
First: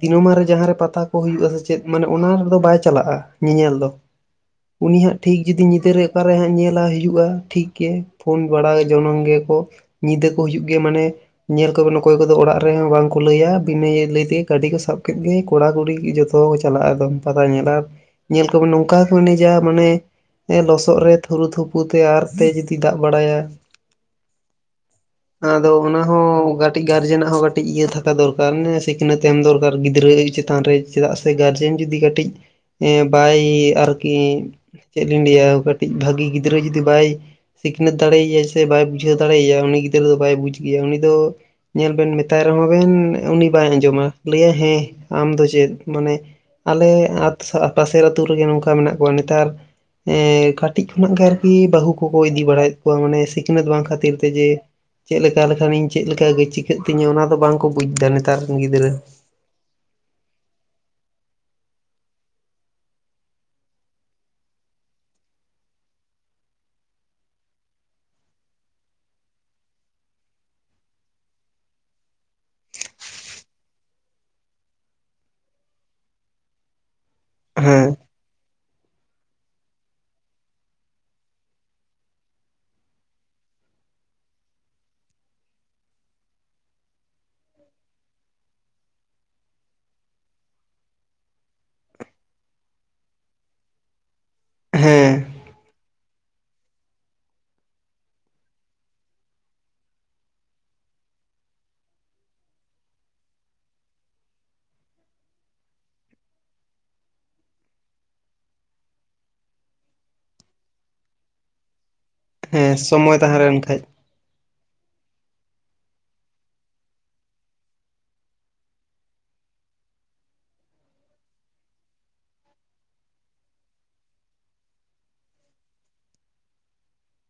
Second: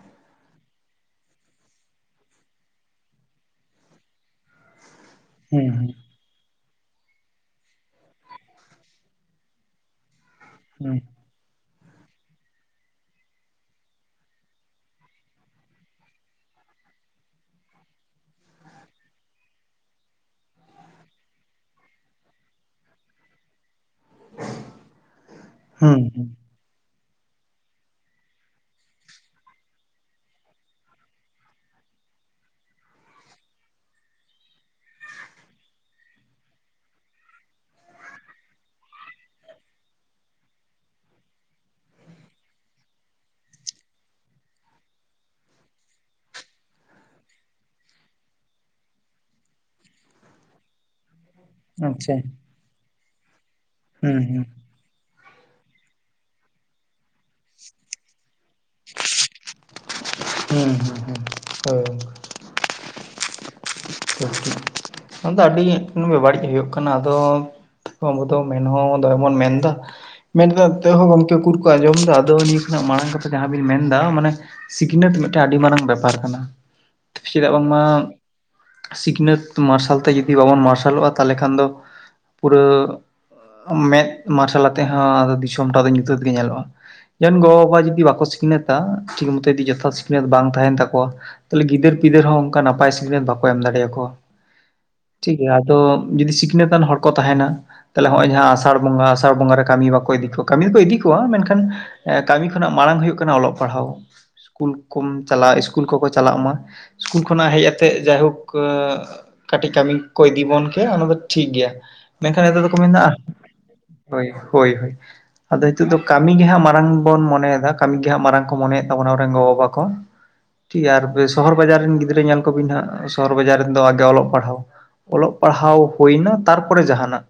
ᱫᱤᱱᱟᱹᱢᱟᱱ ᱨᱮ ᱡᱟᱦᱟᱸᱨᱮ ᱯᱟᱛᱟ ᱠᱩ ᱦᱩᱭᱩᱜᱼᱟ ᱥᱮ ᱪᱮᱫ ᱢᱟᱱᱮ ᱚᱱᱟ ᱨᱮᱫᱚ ᱵᱟᱭ ᱪᱟᱞᱟᱜᱼᱟᱭ ᱧᱮᱧᱮᱞ ᱫᱚ᱾ ᱩᱱᱤ ᱦᱟᱸᱜ ᱴᱷᱤᱠ ᱡᱩᱫᱤ ᱦᱩᱸ ᱧᱤᱫᱟᱹ ᱨᱮ ᱚᱠᱟᱨᱮ ᱦᱟᱸᱜ ᱧᱮᱞᱟ ᱦᱤᱡᱩᱜᱼᱟ ᱴᱷᱤᱠ ᱜᱮ ᱯᱷᱳᱱ ᱵᱟᱲᱟ ᱡᱚᱱᱚᱝ ᱜᱮᱠᱚ᱾ ᱧᱤᱫᱟᱹ ᱠᱩ ᱦᱩᱭᱩᱜ ᱜᱮᱭᱟ ᱦᱩᱸ ᱦᱩᱸ ᱢᱟᱱᱮ᱾ ᱧᱮᱞ ᱠᱚᱵᱮᱱ ᱚᱠᱚᱭ ᱠᱚᱫᱚ ᱚᱲᱟᱜ ᱨᱮᱦᱚᱸ ᱵᱟᱝ ᱠᱚ ᱞᱟᱹᱭᱟ ᱵᱤᱱᱟᱹ ᱞᱟᱹᱭ ᱛᱮᱜᱮ ᱠᱟᱹᱰᱤ ᱠᱚ ᱥᱟᱵ ᱠᱮᱜ ᱜᱮ ᱠᱚᱲᱟ ᱠᱩᱲᱤ ᱡᱚᱛ ᱛᱚ ᱠᱚ ᱪᱟᱞᱟᱜᱼᱟ ᱟᱫᱚᱢ ᱯᱟᱛᱟ ᱧᱮᱞ ᱟᱨ ᱧᱮᱞ ᱠᱚᱣᱟ ᱵᱮᱱ ᱱᱚᱝᱠᱟ ᱠᱚ ᱮᱱᱮᱡᱟ ᱢᱟᱱᱮ ᱞᱚᱥᱚᱜ ᱨᱮ ᱛᱷᱩᱨᱩ ᱛᱷᱩᱯᱩ ᱛᱮ ᱟᱨ ᱛᱮ ᱡᱩᱫᱤ ᱫᱟᱜ ᱵᱟᱲᱟᱭᱟ᱾ ᱟᱫᱚ ᱦᱩᱸ ᱚᱱᱟ ᱦᱩᱸ ᱠᱩ ᱠᱟᱹᱴᱤᱜ ᱜᱟᱨᱡᱮᱱᱟᱜ ᱦᱚᱸ ᱠᱟᱹᱴᱤᱜ ᱤᱭᱟᱹ ᱛᱷᱟᱠᱟ ᱫᱚᱨᱠᱟᱨ ᱢᱟᱱᱮ ᱥᱤᱠᱷᱱᱟᱹᱛ ᱮᱢ ᱫᱚᱨᱠᱟᱨ ᱜᱤᱫᱽᱨᱟᱹ ᱪᱮᱛᱟᱱ ᱨᱮ ᱪᱮᱫᱟᱜ ᱥᱮ ᱜᱟᱨᱡᱮᱱ ᱡᱩᱫᱤ ᱠᱟᱹᱴᱤᱡ ᱮ ᱵᱟᱭ ᱟᱨᱠᱤᱼᱼ ᱪᱮᱫ ᱞᱤᱧ ᱞᱟᱹᱭᱟ ᱠᱟᱹᱴᱤᱡ ᱵᱷᱟᱹᱜᱤ ᱜᱤᱫᱽᱨᱟᱹ ᱡᱩᱫᱤ ᱵᱟᱭ ᱥᱤᱠᱷᱱᱟᱹᱛ ᱫᱟᱲᱮᱭᱟᱭ ᱥᱮ ᱵᱟᱭ ᱵᱩᱡᱷᱟᱹᱣ ᱫᱟᱲᱮᱭᱟᱭ ᱩᱱᱤ ᱜᱤᱫᱽᱨᱟᱹ ᱫᱚ ᱵᱟᱭ ᱵᱩᱡᱽ ᱜᱮᱭᱟ ᱩᱱᱤ ᱫᱚ ᱧᱮᱞ ᱵᱮᱱ ᱢᱮᱛᱟᱭ ᱨᱮᱦᱚᱸ ᱵᱮᱱ ᱩᱱᱤ ᱵᱟᱭ ᱟᱸᱡᱚᱢᱟ ᱞᱟᱹᱭᱟ ᱦᱮᱸ ᱟᱢ ᱫᱚ ᱪᱮᱫ ᱢᱟᱱᱮ ᱟᱞᱮ ᱟᱸᱛᱥᱟ ᱯᱟᱥᱮᱨ ᱟᱹᱛᱩ ᱨᱮᱜᱮ ᱱᱚᱝᱠᱟ ᱢᱮᱱᱟᱜ ᱠᱚᱣᱟ ᱱᱮᱛᱟᱨ ᱮᱸᱻ ᱠᱟᱴ ᱴᱤᱡ ᱠᱷᱚᱱᱟᱜ ᱜᱮ ᱟᱨᱠᱤ ᱵᱟᱹᱦᱩ ᱟᱪᱪᱷᱟ ᱠᱩᱠᱩ ᱤᱫᱤ ᱵᱟᱲᱟ ᱭᱮᱫ ᱠᱚᱣᱟ ᱢᱟᱱᱮ ᱥᱤᱠᱷᱱᱟᱹᱛ ᱵᱟᱝ ᱠᱷᱟᱹᱛᱤᱨ ᱦᱩᱸ ᱛᱮ ᱦᱩᱸ ᱡᱮ ᱪᱮᱫ ᱞᱟ ᱠᱟ ᱞᱮᱠᱷᱟᱱᱤᱧ ᱪᱮᱫ ᱞᱮᱠᱟᱜᱮ ᱪᱤᱠᱟ. ᱜ ᱛᱤᱧᱟ ᱚᱱᱟ ᱫᱚ ᱵᱟᱝᱠᱚ ᱵᱩᱡᱽ ᱫᱟ ᱱᱮᱛᱟᱨ ᱨᱮᱱ ᱜᱤᱫᱽᱨᱟᱹ᱾ ᱦᱩᱸ ᱦᱩᱸ ᱦᱩᱸ ᱦᱳᱭ [inaudible] ᱱᱚᱣᱟ ᱫᱚ ᱟᱹᱰᱤ ᱵᱟᱹᱲᱤᱡ ᱦᱩᱭᱩᱜ ᱠᱟᱱᱟ ᱟᱫᱚ ᱯᱚᱛᱷᱚᱢ ᱯᱚᱛᱷᱚᱢ ᱢᱮᱱ ᱦᱚᱸ ᱫᱚᱢᱮ ᱵᱚᱱ ᱢᱮᱱᱫᱟ᱾ ᱢᱮᱱᱠᱟᱛᱮᱜ ᱦᱚᱸ ᱜᱚᱝᱠᱮ ᱩᱠᱩᱨ ᱠᱩ ᱟᱸᱡᱚᱢ ᱫᱟ ᱟᱫᱚ ᱱᱤᱭᱟᱹ ᱠᱷᱚᱱᱟᱜ ᱢᱟᱲᱟᱝ ᱠᱟᱛᱮ ᱡᱟᱦᱟᱸ ᱵᱤᱱ ᱢᱮᱱᱫᱟ ᱢᱟᱱᱮ ᱥᱤᱠᱷᱤᱱᱟᱹᱛ ᱢᱤᱫᱴᱮᱜ ᱟᱹᱰᱤ ᱢᱟᱨᱟᱝ ᱵᱮᱯᱟᱨ ᱠᱟᱱᱟ ᱪᱮᱫᱟᱜ ᱵᱟᱝᱢᱟ ᱦᱮᱸ ᱥᱤᱠᱷᱱᱟᱹᱛ ᱢᱟᱨᱥᱟᱞ ᱛᱮ ᱡᱩᱫᱤ ᱵᱟᱵᱚᱱ ᱢᱟᱨᱥᱟᱞᱚᱜᱼᱟ ᱛᱟᱦᱞᱮ ᱠᱷᱟᱱ ᱫᱚ ᱯᱩᱨᱟᱹ ᱢᱮᱫ ᱢᱟᱨᱥᱟᱞ ᱟᱛᱮᱫ ᱦᱚᱸ ᱟᱫᱚ ᱫᱤᱥᱚᱢ ᱴᱟ ᱫᱚ ᱧᱩᱛᱟᱹᱛ ᱜᱮ ᱧᱮᱞᱚᱜᱼᱟ᱾ ᱡᱚᱱ ᱜᱚ ᱵᱟᱵᱟ ᱡᱚᱫᱤ ᱵᱟᱠᱚ ᱥᱤᱠᱷᱱᱟᱹᱛᱟ ᱴᱷᱤᱠ ᱢᱚᱛᱚ ᱡᱚᱫᱤ ᱡᱚᱛᱷᱟᱛ ᱥᱤᱠᱷᱱᱟᱹᱛ ᱵᱟᱝ ᱛᱟᱦᱮᱱ ᱛᱟᱠᱚᱣᱟ ᱛᱟᱦᱞᱮ ᱜᱤᱫᱟᱹᱨ ᱯᱤᱫᱟᱹᱨ ᱦᱚᱸ ᱚᱱᱠᱟ ᱱᱟᱯᱟᱭ ᱥᱤᱠᱷᱤᱱᱟᱹᱛ ᱵᱟᱠᱚ ᱮᱢ ᱫᱟᱲᱮᱭᱟᱠᱚᱣᱟ᱾ ᱦᱮᱸ ᱴᱷᱤᱠ ᱜᱮᱭᱟ ᱟᱫᱚ ᱡᱩᱫᱤ ᱥᱤᱠᱷᱤᱱᱟᱹᱛᱟᱱ ᱦᱚᱲ ᱠᱚ ᱛᱟᱦᱮᱱᱟ ᱛᱟᱦᱞᱮ ᱦᱚᱸᱜᱼᱚᱭ ᱡᱟᱦᱟᱸ ᱟᱥᱟᱲ ᱵᱚᱸᱜᱟ ᱟᱥᱟᱲ ᱵᱚᱸᱜᱟ ᱨᱮ ᱠᱟᱹᱢᱤ ᱵᱟᱠᱚ ᱤᱫᱤ ᱠᱚᱣᱟ ᱠᱟᱹᱢᱤ ᱫᱚᱠᱚ ᱤᱫᱤ ᱠᱚᱣᱟ ᱢᱮᱱᱠᱷᱟᱱ ᱮ ᱠᱟᱹᱢᱤ ᱠᱷᱚᱱᱟᱜ ᱢᱟᱨᱟᱝ ᱦᱩᱭᱩᱜ ᱠᱟᱱᱟ ᱚᱞᱚᱜ ᱯᱟᱲᱦᱟᱣ᱾ ᱠᱩᱞ ᱠᱚᱢ ᱪᱟᱞᱟᱣ ᱤᱥᱠᱩᱞ ᱠᱚᱠᱚ ᱪᱟᱞᱟᱜ ᱢᱟ ᱤᱥᱠᱩᱞ ᱠᱷᱚᱱᱟᱜ ᱦᱮᱡ ᱟᱛᱮᱜ ᱡᱟᱭᱦᱳᱠ ᱠᱳ ᱠᱟᱹᱴᱤᱡ ᱠᱟᱹᱢᱤ ᱠᱚ ᱠᱚ ᱤᱫᱤᱵᱚᱱ ᱠᱮᱭᱟ ᱚᱱᱟ ᱫᱚ ᱴᱷᱤᱠ ᱜᱮᱭᱟ᱾ ᱢᱮᱱᱠᱷᱟᱱ ᱱᱮᱛᱟᱨ ᱦᱮᱸ ᱫᱚᱠᱚ ᱢᱮᱱ ᱫᱟ ᱟᱜ ᱥᱚᱢᱚᱭ ᱛᱟᱦᱮᱸ ᱞᱮᱱ ᱠᱷᱟᱡ ᱦᱳᱭ ᱦᱳᱭ ᱦᱳᱭ᱾ ᱟᱫᱚ ᱱᱤᱛᱩᱜ ᱫᱩ ᱠᱟᱹᱢᱤ ᱜᱮᱦᱟᱸᱜ ᱢᱟᱨᱟᱝ ᱵᱚᱱ ᱢᱚᱱᱮᱭᱟ ᱠᱟᱹᱢᱤ ᱜᱮᱦᱟᱸᱜ ᱢᱟᱨᱟᱝ ᱠᱚ ᱢᱚᱱᱮᱭᱮᱜ ᱛᱟᱵᱚᱱᱟ ᱟᱵᱚ ᱨᱮᱱ ᱜᱚ ᱵᱟᱵᱟ ᱠᱚ᱾ ᱴᱷᱤᱠ ᱜᱮᱭᱟ ᱟᱨ ᱥᱚᱦᱚᱨ ᱵᱟᱡᱟᱨ ᱨᱮᱱ ᱜᱤᱫᱽᱨᱟᱹ ᱧᱮᱞ ᱠᱚᱵᱤᱱ ᱦᱟᱸᱜ ᱥᱚ ᱦᱚᱨ ᱵᱟᱡᱟᱨ ᱨᱮᱱᱫᱚ ᱟᱜᱮ ᱚᱞᱚᱜ ᱯᱟᱲᱦᱟᱣ ᱚᱞᱚᱜ ᱯᱟᱲᱦᱟᱣ ᱦᱳᱭᱱᱟ ᱛᱟᱨᱯᱚᱨᱮ ᱡᱟᱦᱟᱱᱟᱜ᱾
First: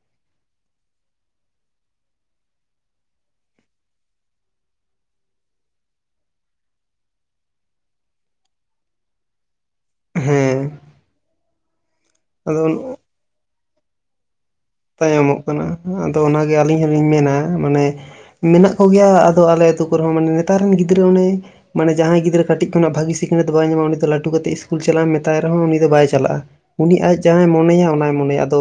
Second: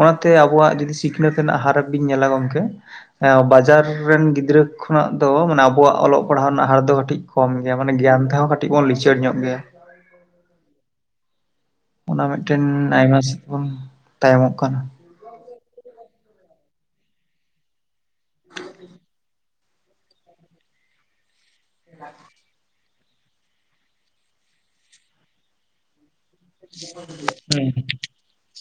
ᱚᱱᱟᱛᱮ ᱟᱵᱚᱣᱟᱜ ᱡᱚᱫᱤ ᱥᱤᱠᱤᱱᱟᱹᱛ ᱨᱮᱱᱟᱜ ᱦᱟᱨᱟᱯ ᱵᱤᱱ ᱧᱮᱞᱟ ᱜᱚᱢᱠᱮ ᱮᱸ ᱵᱟᱡᱟᱨ ᱨᱮᱱ ᱜᱤᱫᱽᱨᱟᱹ ᱠᱷᱚᱱᱟᱜ ᱫᱚ ᱢᱟᱱᱮ ᱟᱵᱚᱣᱟᱜ ᱚᱞᱚᱜ ᱯᱟᱲᱦᱟᱣ ᱨᱮᱱᱟᱜ ᱦᱟᱨ ᱫᱚ ᱠᱟᱹᱴᱤᱡ ᱠᱚᱢ ᱜᱮᱭᱟ ᱢᱟᱱᱮ ᱜᱮᱭᱟᱱ ᱛᱮᱦᱚᱸ ᱠᱟᱹᱴᱤᱡ ᱵᱚᱱ ᱞᱤᱪᱟᱹᱲ ᱧᱚᱜ ᱜᱮᱭᱟ᱾ ᱦᱮᱸ ᱚᱱᱟ ᱢᱤᱜᱴᱮᱱ ᱟᱫᱚ ᱟᱭᱢᱟ ᱵᱚᱱ ᱛᱟᱭᱚᱢᱚᱜ ᱠᱟᱱᱟ᱾ ᱛᱟᱭᱚᱢᱚᱜ ᱠᱟᱱᱟ ᱟᱫᱚ ᱚᱱᱟᱜᱮ ᱟᱹᱞᱤᱧ ᱦᱚᱞᱤᱧ ᱢᱮᱱᱟ ᱢᱟᱱᱮ ᱢᱮᱱᱟᱜ ᱠᱚᱜᱮᱭᱟ ᱟᱫᱚ ᱟᱞᱮ ᱟᱹᱛᱩ ᱠᱚᱨᱮ ᱦᱚᱸ ᱢᱟᱱᱮ ᱱᱮᱛᱟᱨ ᱨᱤᱱ ᱜᱤᱫᱽᱨᱟᱹ ᱚᱱᱮ ᱢᱟᱱᱮ ᱡᱟᱦᱟᱸᱭ ᱜᱤᱫᱽᱨᱟᱹ ᱠᱟᱹᱴᱤᱡ ᱠᱷᱚᱱᱟᱜ ᱵᱷᱟᱹᱜᱤ ᱥᱤᱠᱷᱤᱱᱟᱹᱛ ᱵᱟᱭ ᱧᱟᱢᱟᱭ ᱩᱱᱤ ᱛᱚ ᱞᱟᱴᱩ ᱠᱟᱛᱮᱜ ᱤᱥᱠᱩᱞ ᱪᱟᱞᱟᱜ ᱮᱢ ᱢᱮᱛᱟᱭ ᱨᱮᱦᱚᱸ ᱩᱱᱤ ᱫᱚ ᱵᱟᱭ ᱪᱟᱞᱟᱜᱼᱟ᱾ ᱩᱱᱤ ᱟᱡ ᱡᱟᱦᱟᱸᱭ ᱦᱩᱸ ᱢᱚᱱᱮᱭᱟ ᱚᱱᱟᱭ ᱢᱚᱱᱮᱭᱟ ᱟᱫᱚ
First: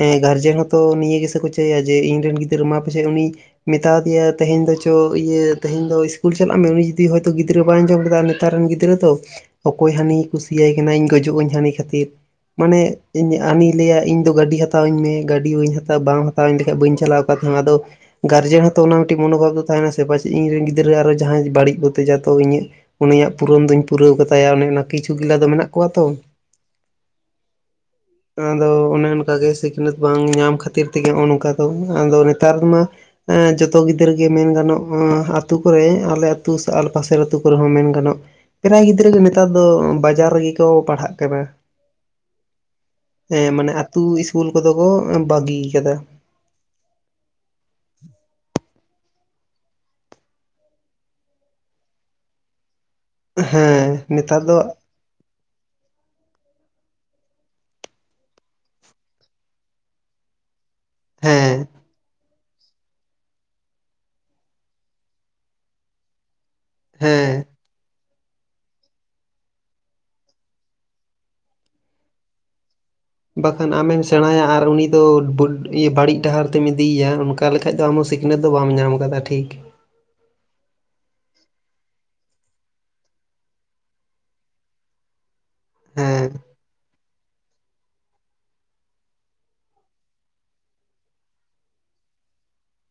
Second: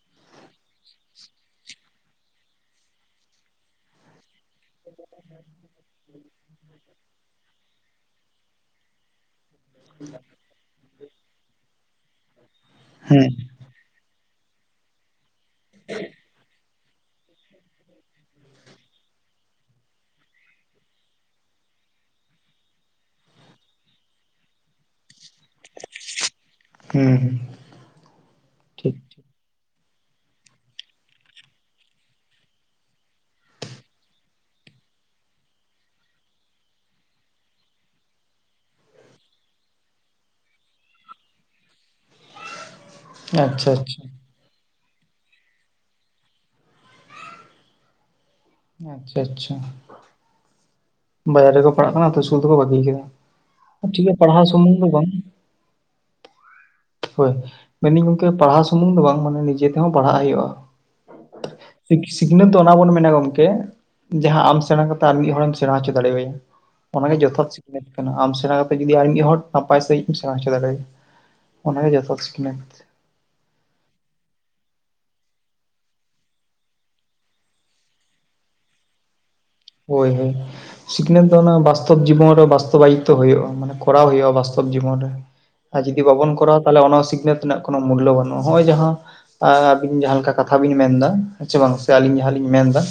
ᱮᱸ ᱜᱟᱨ ᱡᱮᱦᱮᱛᱩ ᱱᱤᱭᱟᱹ ᱜᱮᱥᱮ ᱠᱚ ᱪᱟᱹᱭᱟ ᱡᱮ ᱤᱧ ᱨᱤᱱ ᱜᱤᱫᱽᱨᱟᱹ ᱢᱟ ᱯᱟᱪᱮᱫ ᱩᱱᱤ ᱢᱮᱛᱟ ᱫᱮᱭᱟ ᱛᱮᱦᱮᱧ ᱫᱚ ᱪᱚ ᱤᱭᱟᱹ ᱛᱮᱦᱮᱧ ᱫᱚ ᱤᱥᱠᱩᱞ ᱪᱟᱞᱟᱜ ᱢᱮ ᱩᱱᱤ ᱡᱩᱫᱤ ᱦᱚᱭᱛᱚ ᱜᱤᱫᱽᱨᱟᱹ ᱵᱟᱭ ᱟᱸᱡᱚᱢ ᱞᱮᱫᱟ, ᱱᱮᱛᱟᱨ ᱨᱤᱱ ᱜᱤᱫᱽᱨᱟᱹ ᱫᱚ ᱚᱠᱚᱭ ᱦᱟᱹᱱᱤ ᱠᱩᱥᱤᱭᱟᱭ ᱠᱟᱱᱟ ᱤᱧ ᱜᱚᱡᱚᱜ ᱟᱹᱧ ᱦᱟᱹᱱᱤ ᱠᱷᱟᱹᱛᱤᱨ ᱢᱟᱱᱮ ᱦᱩᱸ ᱤᱧ ᱦᱟᱱᱤ ᱞᱟᱹᱭᱟ ᱤᱧᱫᱚ ᱜᱟᱹᱰᱤ ᱦᱟᱛᱟᱣᱟᱹᱧ ᱢᱮ ᱜᱟᱹᱰᱤ ᱵᱟᱢ ᱦᱟᱛᱟᱣ ᱤᱧ ᱞᱮᱠᱷᱟᱱ ᱵᱟᱹᱧ ᱪᱟᱞᱟᱜᱼᱟ ᱚᱠᱟ ᱛᱮᱦᱚᱸ ᱟᱫᱚ ᱜᱟᱨᱡᱮ ᱦᱚᱸᱛᱚ ᱚᱱᱟ ᱢᱤᱫᱴᱟᱝ ᱢᱚᱱᱳᱵᱷᱟᱵᱽ ᱫᱚ ᱛᱟᱦᱮᱸᱱᱟ ᱥᱮ ᱯᱟᱪᱮᱫ ᱤᱧ ᱨᱮᱱ ᱜᱤᱫᱽᱨᱟᱹ ᱟᱨᱦᱚᱸ ᱡᱟᱦᱟᱸᱭ ᱵᱟᱹᱲᱤᱡ ᱵᱩᱛᱤᱡᱟᱛ ᱤᱧᱟᱹ᱾ ᱩᱱᱤᱭᱟᱜ ᱯᱩᱨᱚᱱ ᱫᱩᱧ ᱯᱩᱨᱟᱹᱣ ᱠᱟᱛᱟᱭᱟ ᱚᱱᱮ ᱚᱱᱟ ᱠᱤᱪᱷᱩ ᱜᱤᱞᱟ ᱫᱚ ᱢᱮᱱᱟᱜ ᱠᱚᱣᱟ ᱛᱚ ᱦᱩᱸ ᱟᱫᱚ ᱴᱷᱤᱠ ᱚᱱᱮ ᱴᱷᱤᱠ ᱚᱱᱠᱟ ᱜᱮ ᱥᱤᱠᱷᱱᱟᱹᱛ ᱵᱟᱝ ᱧᱟᱢ ᱠᱷᱟᱹᱛᱤᱨ ᱛᱮᱜᱮ ᱱᱚᱜᱼᱚᱭ ᱱᱚᱝᱠᱟ ᱫᱚ ᱟᱫᱚ ᱱᱮᱛᱟᱨ ᱢᱟ ᱡᱚᱛᱚ ᱜᱤᱫᱽᱨᱟᱹ ᱜᱮ ᱢᱮᱱ ᱜᱟᱱᱚᱜ ᱟᱹᱛᱩ ᱠᱚᱨᱮ ᱟᱞᱮ ᱟᱹᱛᱩ ᱯᱟᱥᱮ ᱟᱹᱛᱩ ᱠᱚᱨᱮ ᱦᱚᱸ ᱢᱮᱱ ᱜᱟᱱᱚᱜ ᱯᱨᱟᱭ ᱜᱤᱫᱽᱨᱟᱹ ᱜᱮ ᱱᱮᱛᱟᱨ ᱫᱚ ᱵᱟᱡᱟᱨ ᱨᱮᱜᱮ ᱠᱚ ᱯᱟᱲᱦᱟᱜ ᱠᱟᱱᱟ᱾ [unintelligible] ᱦᱮᱸ, ᱟᱪᱪᱷᱟ ‌ᱢᱟᱱᱮ ᱟᱪᱪᱷᱟ ᱟᱛᱩ ᱤᱥᱠᱩᱞ ᱠᱚᱫᱚ ᱠᱚ ᱵᱟᱹᱜᱤ ᱟᱠᱟᱫᱟ᱾ ᱟᱪᱪᱷᱟ, ᱪᱷᱟ, ᱵᱟᱡᱟᱨ ᱨᱮᱠᱚ ᱯᱟᱲᱦᱟᱜ ᱠᱟᱱᱟ ᱟᱛᱩ ᱤᱥᱠᱩᱞ ᱫᱚᱠᱚ ᱵᱟᱹᱜᱤ ᱟᱠᱟᱫᱟ᱾ ᱦᱮᱸ ᱴᱷᱤᱠ ᱜᱮᱭᱟ ᱱᱮᱛᱟᱨ ᱯᱟᱲᱦᱟᱣ ᱥᱩᱢᱩᱝ ᱫᱚ ᱵᱟᱝ, ᱦᱳᱭ, ᱢᱮᱱ ᱟᱹᱧ ᱜᱚᱝᱠᱮ ᱯᱟᱲᱦᱟᱣ ᱥᱩᱢᱩᱝ ᱫᱚ ᱵᱟᱝ ᱢᱟᱱᱮ ᱱᱤᱡᱮ ᱛᱮᱦᱚᱸ ᱯᱟᱲᱦᱟᱜ ᱦᱩᱭᱩᱜᱼᱟ᱾ ᱦᱮᱸ, ᱥᱤᱠᱷᱱᱟᱹᱛ ᱫᱚ ᱚᱱᱟ ᱵᱚᱱ ᱢᱮᱱᱟ ᱜᱚᱢᱠᱮ, ᱡᱟᱦᱟᱸ ᱟᱢ ᱥᱮᱬᱟ ᱠᱟᱛᱮ ᱟᱨ ᱢᱤᱫ ᱦᱚᱲᱮᱢ ᱥᱮᱬᱟ ᱦᱚᱪᱚ ᱫᱟᱲᱮᱭ ᱟᱭᱟ ᱚᱱᱟᱜᱮ ᱦᱮᱸ ᱡᱚᱛᱷᱟᱛ ᱥᱤᱠᱷᱱᱟᱹᱛ ᱠᱟᱱᱟ ᱟᱢ ᱥᱮᱬᱟ ᱠᱟᱛᱮ ᱡᱩᱫᱤ ᱟᱨ ᱢᱤᱫ ᱦᱚᱲ ᱱᱟᱯᱟᱭ ᱥᱟᱺᱦᱤᱡ ᱮᱢ ᱥᱮᱬᱟ ᱦᱚᱪᱚ ᱫᱟᱲᱮᱭᱟ ᱚᱱᱟᱜᱮ ᱡᱚᱛᱷᱟᱛ ᱥᱤᱠᱷᱱᱟᱹᱛ᱾ ᱵᱟᱠᱷᱟᱱ ᱟᱢᱮᱢ ᱥᱮᱬᱟᱭᱟ ᱟᱨ ᱩᱱᱤ ᱫᱚ ᱵᱟᱹᱲᱤᱡ ᱰᱟᱦᱟᱨ ᱛᱮᱢ ᱤᱫᱤᱭᱮᱭᱟ ᱚᱱᱠᱟ ᱞᱮᱠᱷᱟᱱ ᱫᱚ ᱟᱢ ᱦᱚᱸ ᱥᱤᱠᱷ ᱱᱟᱹᱛ ᱫᱚ ᱵᱟᱢ ᱧᱟᱢ ᱟᱠᱟᱫᱟ ᱴᱷᱤᱠ᱾ ᱦᱳᱭ, ᱦᱳᱭ, ᱥᱤᱠᱷᱱᱟᱹᱛ ᱫᱚ ᱚᱱᱟ ᱵᱟᱥᱛᱚᱵ ᱡᱤᱵᱚᱱ ᱨᱮ ᱵᱟᱥᱛᱚᱵ ᱟᱭᱤᱛᱚ ᱦᱩᱭᱩᱜᱼᱟ ᱢᱟᱱᱮ ᱠᱚᱨᱟᱣ ᱦᱩᱭᱩᱜᱼᱟ ᱵᱟᱥᱛᱚᱵ ᱡᱤᱵᱚᱱ ᱨᱮ, ᱟᱨ ᱡᱩᱫᱤ ᱦᱮᱸ ᱵᱟᱵᱚᱱ ᱠᱚᱨᱟᱣᱟ ᱛᱟᱦᱚᱞᱮ ᱚᱱᱟ ᱥᱤᱠᱷᱱᱟᱹᱛ ᱨᱮᱱᱟᱜ ᱠᱳᱱᱚ ᱢᱩᱞᱞᱚ ᱵᱟᱹᱱᱩᱜᱼᱟ᱾ ᱱᱚᱜᱼᱚᱭ ᱡᱟᱦᱟᱸ ᱟᱨ ᱟᱵᱤᱱ ᱡᱟᱦᱟᱸ ᱞᱮᱠᱟ ᱠᱟᱛᱷᱟ ᱵᱤᱱ ᱢᱮᱱ ᱮᱫᱟ ᱦᱮᱸ ᱪᱮ ᱵᱟᱝ ᱥᱮ ᱟᱹᱞᱤᱧ ᱡᱟᱦᱟᱸᱞᱤᱧ ᱢᱮᱱ ᱮᱫᱟ,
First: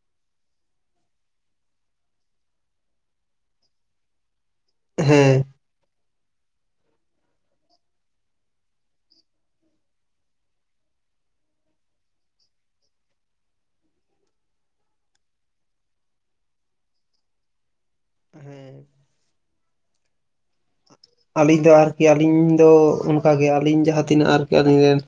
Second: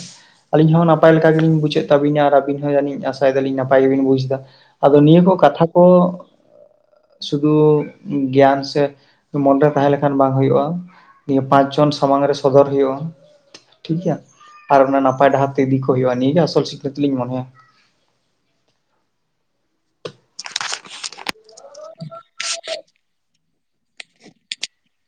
ᱟᱹᱞᱤᱧ ᱦᱚᱸ ᱱᱟᱯᱟᱭ ᱞᱮᱠᱟ ᱜᱮᱞᱤᱧ ᱵᱩᱡᱮᱫ ᱛᱟᱹᱵᱤᱱᱟ ᱟᱨ ᱟᱹᱵᱤᱱ ᱦᱚᱸ ᱡᱟᱹᱱᱤᱡ ᱟᱥᱟᱭᱮᱫᱟ ᱞᱤᱧ ᱱᱟᱯᱟᱭ ᱜᱮᱵᱤᱱ ᱵᱩᱡ ᱮᱫᱟ᱾ ᱟᱫᱚ ᱱᱤᱭᱟᱹ ᱠᱚ ᱦᱮᱸ ᱠᱟᱛᱷᱟ ᱠᱚ ᱥᱩᱫᱷᱩ ᱜᱮᱭᱟᱱ ᱥᱮ ᱢᱚᱱᱮᱨᱮ ᱛᱟᱦᱮᱸ ᱞᱮᱠᱷᱟᱱ ᱵᱟᱝ ᱦᱩᱭᱩᱜᱼᱟ ᱱᱤᱭᱟᱹ ᱯᱟᱸᱪ ᱡᱚᱱ ᱥᱟᱢᱟᱝ ᱨᱮ ᱥᱚᱫᱚᱨ ᱦᱩᱭᱩᱜᱼᱟ ᱴᱷᱤᱠ ᱜᱮᱭᱟ ᱟᱨ ᱚᱱᱟ ᱱᱟᱯᱟᱭ ᱰᱟᱦᱟᱨ ᱛᱮ ᱤᱫᱤ ᱠᱚ ᱦᱩᱭᱩᱜᱼᱟ ᱱᱤᱭᱟᱹᱜᱮ ᱟᱥᱚᱞ ᱥᱤᱠᱷᱱᱟᱹᱛ ᱞᱤᱧ ᱢᱚᱱᱮᱭᱟ᱾ ᱦᱮᱸ ᱟᱹᱞᱤᱧ ᱫᱚ ᱟᱨᱠᱤ ᱟᱹᱞᱤᱧ ᱫᱚ ᱚᱱᱠᱟᱜᱮ ᱟᱹᱞᱤᱧ ᱡᱟᱦᱟᱸ ᱛᱤᱱᱟᱹᱜ ᱟᱨᱠᱤ ᱟᱹᱞᱤᱧ ᱨᱮᱱ,